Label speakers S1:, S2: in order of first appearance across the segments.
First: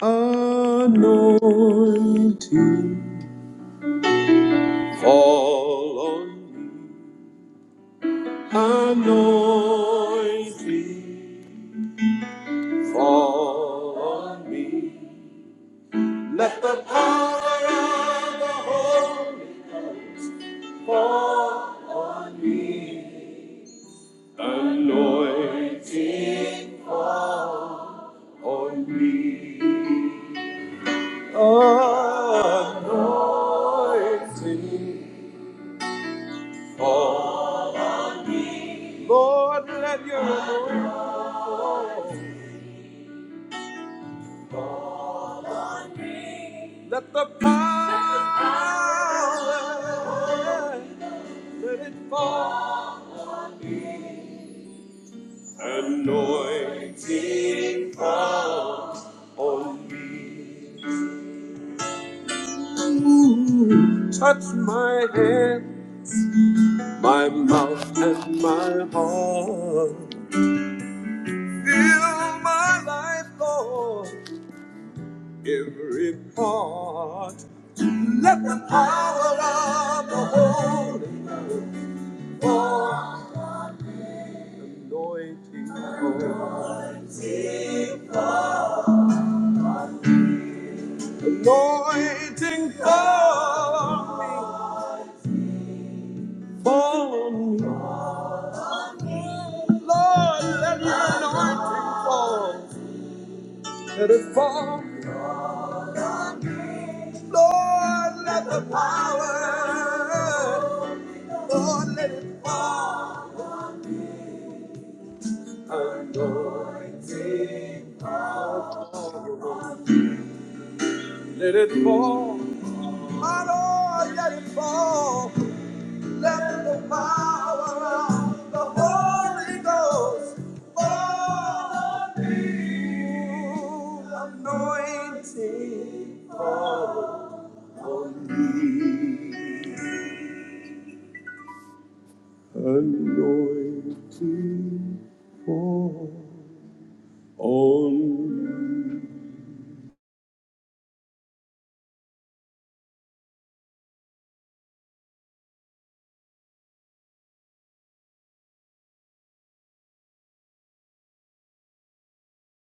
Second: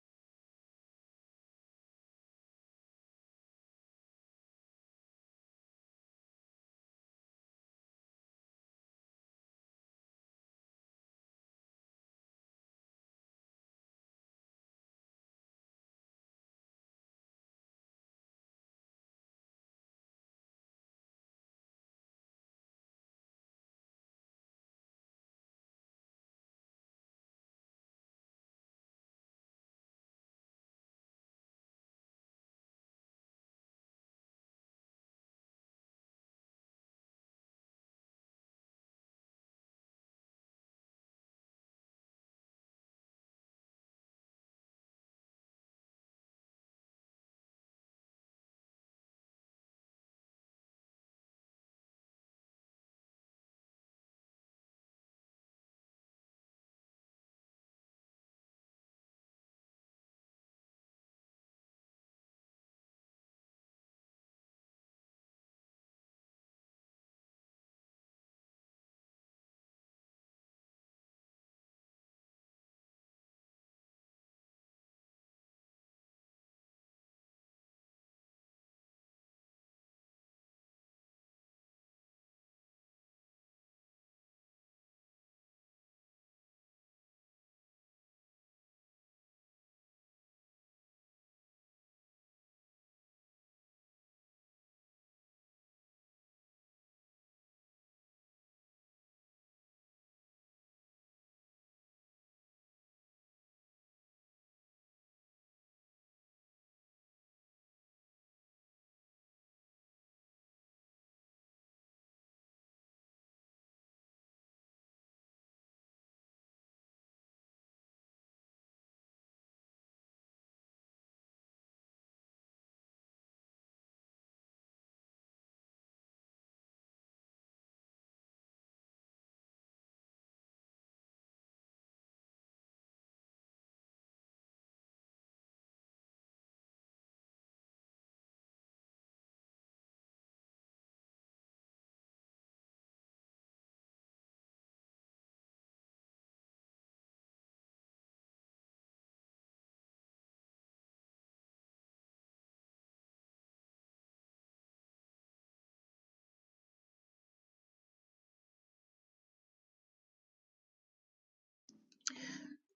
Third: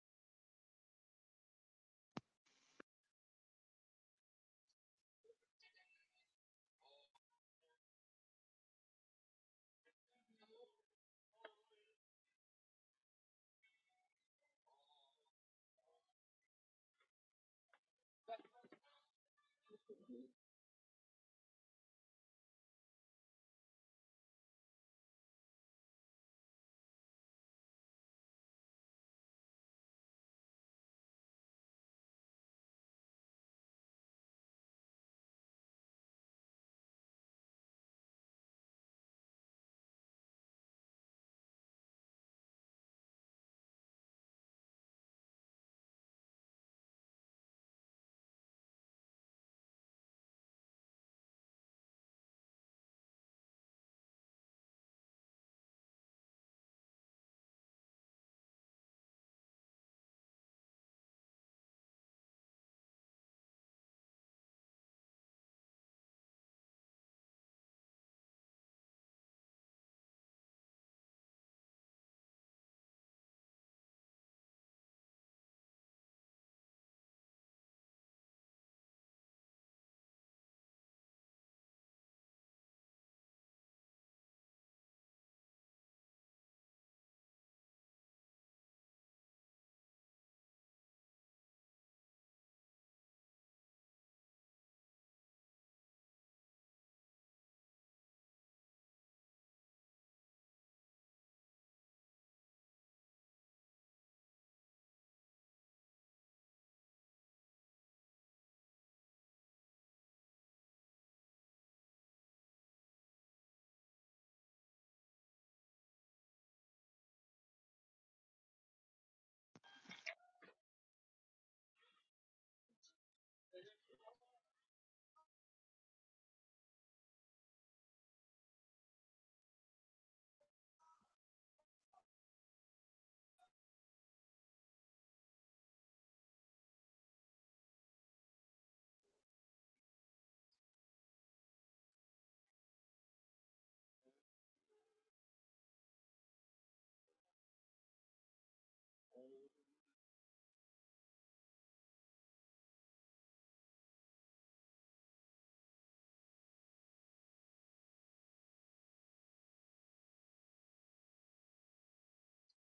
S1: Anointing fall on me. Anointing fall on me. Let the power of the Holy fall on me. Anointing fall on me. Anointing fall. Lord, let your glory, let the power, let it fall. Anointing fall on me. Ooh, Touch my hand, my mouth, and my heart. Fill my life, Lord, every part. Let the power of the Holy Ghost Anointing fall, anointing fall on me, fall on me. Lord, let your anointing fall. Let it fall. Lord, let the power. Lord, let it fall. Anointing fall. Let it fall. My Lord, let it fall. Let the power of the Holy Ghost fall on me. Anointing on me. Anointing fall on me.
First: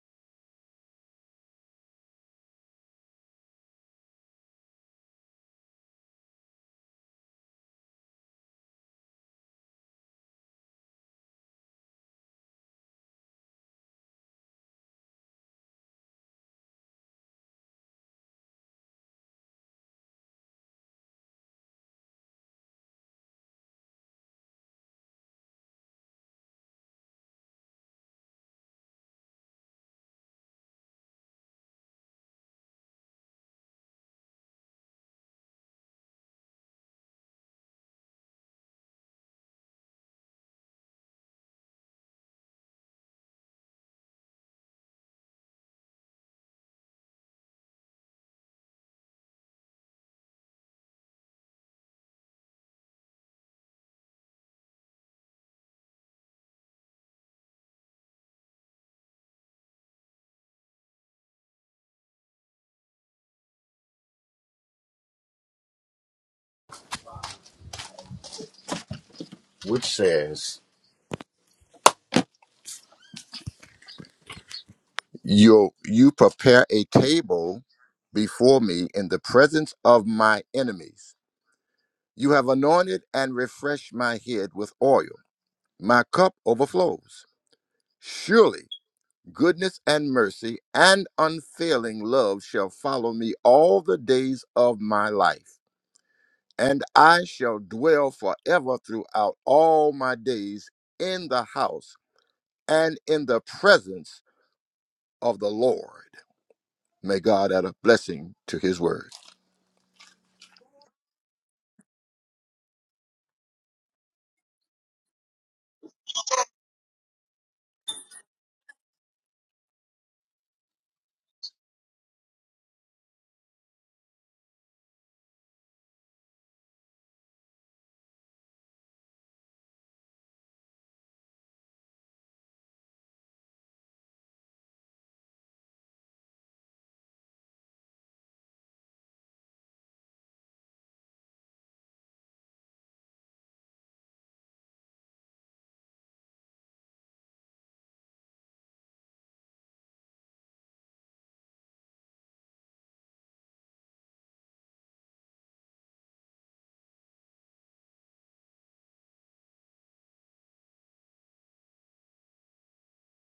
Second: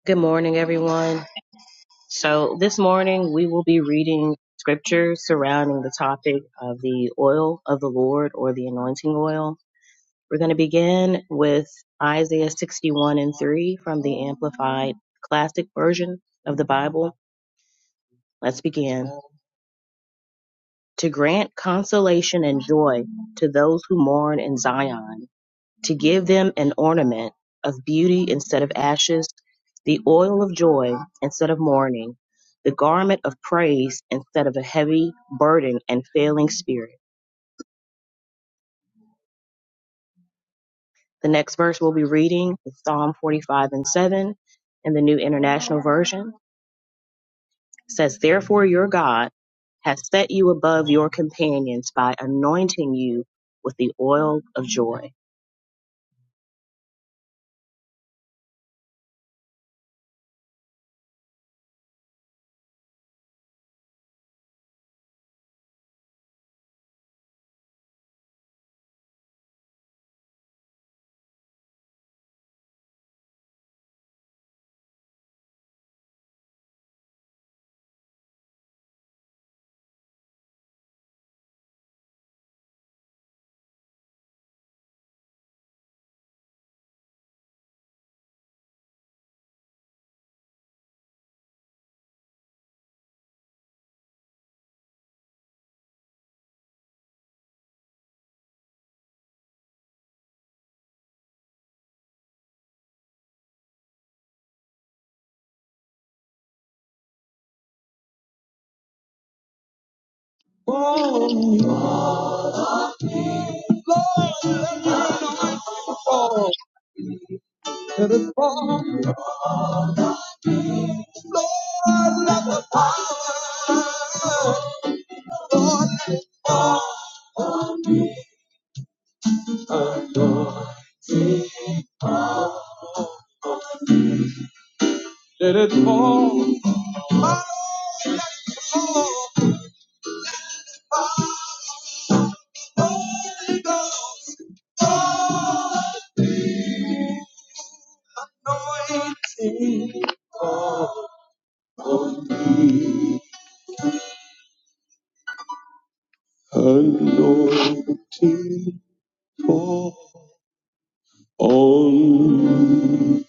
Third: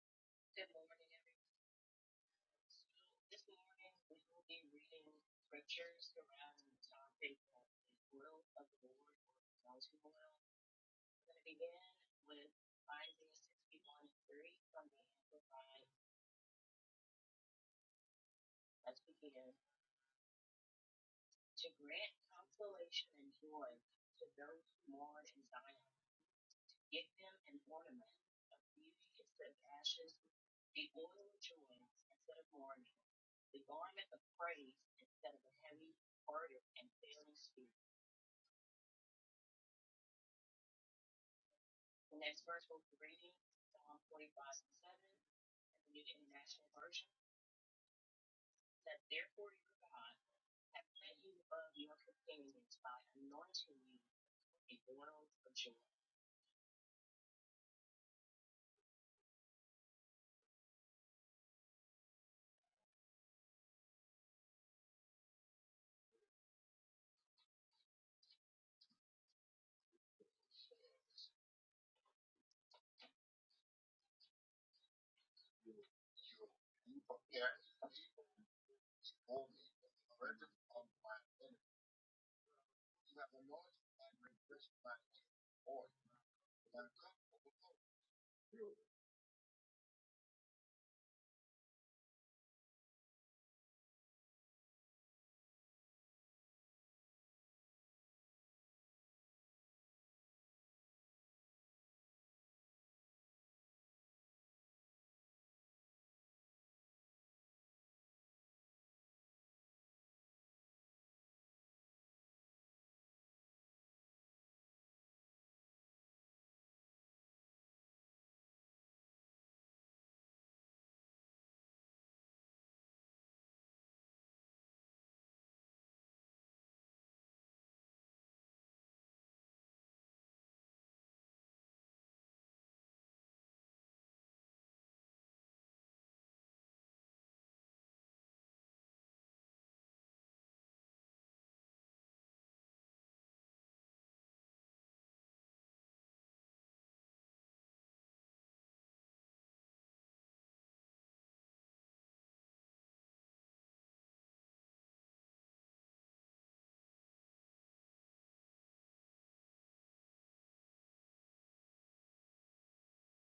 S2: Good morning,
S3: Good morning,
S2: everyone.
S3: everyone.
S2: So, this
S3: So
S2: morning
S3: this
S2: we will be
S3: morning we
S2: reading
S3: will be
S2: scripture
S3: reading
S2: surrounding the
S3: scriptures
S2: topic
S3: around the
S2: of the
S3: topic
S2: oil
S3: of
S2: of the
S3: the
S2: Lord
S3: will
S2: or
S3: of
S2: the
S3: the
S2: anointing
S3: Lord
S2: oil.
S3: or those who will.
S2: We're going to begin
S3: We're going to
S2: with
S3: begin with
S2: Isaiah 61 and
S3: Isaiah
S2: 3 from
S3: 61 and
S2: the
S3: 3 from
S2: Amplified
S3: the
S2: Classic
S3: Amplified.
S2: Version of the Bible. Let's
S3: Let's
S2: begin.
S3: begin. To
S2: To grant
S3: grant
S2: consolation and joy
S3: consolation and
S2: to
S3: joy
S2: those who
S3: to
S2: mourn in
S3: those who
S2: Zion
S3: mourn in Zion,
S2: to give them an
S3: Give
S2: ornament
S3: them an
S2: of
S3: ornament
S2: beauty
S3: of
S2: instead of
S3: beauty
S2: ashes,
S3: instead of
S2: the
S3: ashes,
S2: oil of
S3: the
S2: joy
S3: oil of
S2: instead of
S3: joy
S2: mourning,
S3: instead of
S2: the
S3: mourning,
S2: garment of
S3: the
S2: praise
S3: garment of
S2: instead of a
S3: praise
S2: heavy
S3: instead of a
S2: burden
S3: heavy
S2: and failing
S3: burden and
S2: spirit.
S3: failing spirit.
S2: The next verse we'll be
S3: The next
S2: reading
S3: verse
S2: is
S3: will be
S2: Psalm
S3: reading
S2: 45 and
S3: Psalm
S2: 7
S3: forty-five and
S2: in the
S3: seven
S2: New
S3: in
S2: International
S3: the New
S2: Version.
S3: International Version.
S2: It says, Therefore your
S3: That
S2: God
S3: therefore your
S2: has
S3: God
S2: set you
S3: hath
S2: above your
S3: led you above
S2: companions
S3: your
S2: by
S3: companions by
S2: anointing you with
S3: anointing
S2: the
S3: you
S2: oil of
S3: a
S2: joy.
S3: oil of joy.
S1: You, you prepare a
S3: Yeah,
S1: table before me in the
S3: it's only
S1: presence
S3: the
S1: of my
S3: burden of
S1: enemies.
S3: my
S1: You have anointed
S3: You
S1: and
S3: have a large
S1: refreshed my
S3: library
S1: head
S3: fresh
S1: with
S3: by
S1: oil.
S3: oil.
S1: My cup
S3: Now,
S1: overflows. Surely goodness and mercy and unfailing love shall follow me all the days of my life, and I shall dwell forever throughout all my days in the house and in the presence of the Lord. May God add a blessing to his word.
S2: Oh, Lord, let me know fall to the fall. Lord, let the power, let it fall on me. Anointing, let it fall. My Lord, let it fall. Holy Ghost, holy anointing, fall on me. Anointing, fall on me.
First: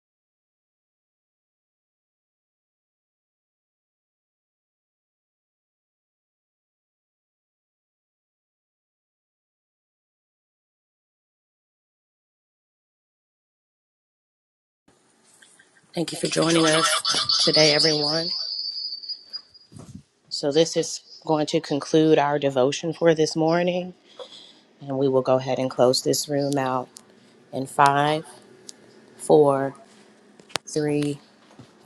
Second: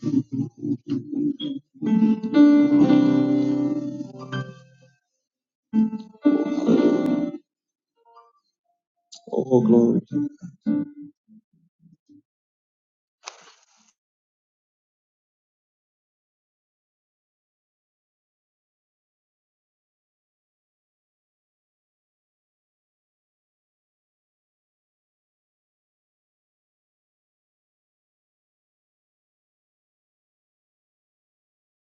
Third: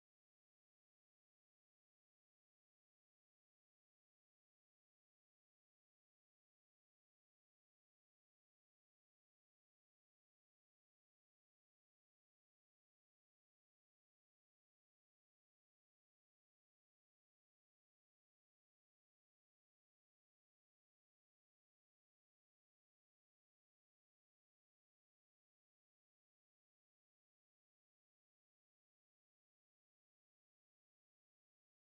S2: Oh, glory.
S1: Thank you for joining us today, everyone. So, this is going to conclude our devotion for this morning, and we will go ahead and close this room out in five, four, three.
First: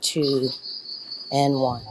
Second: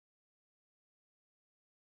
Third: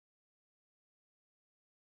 S1: two, and one.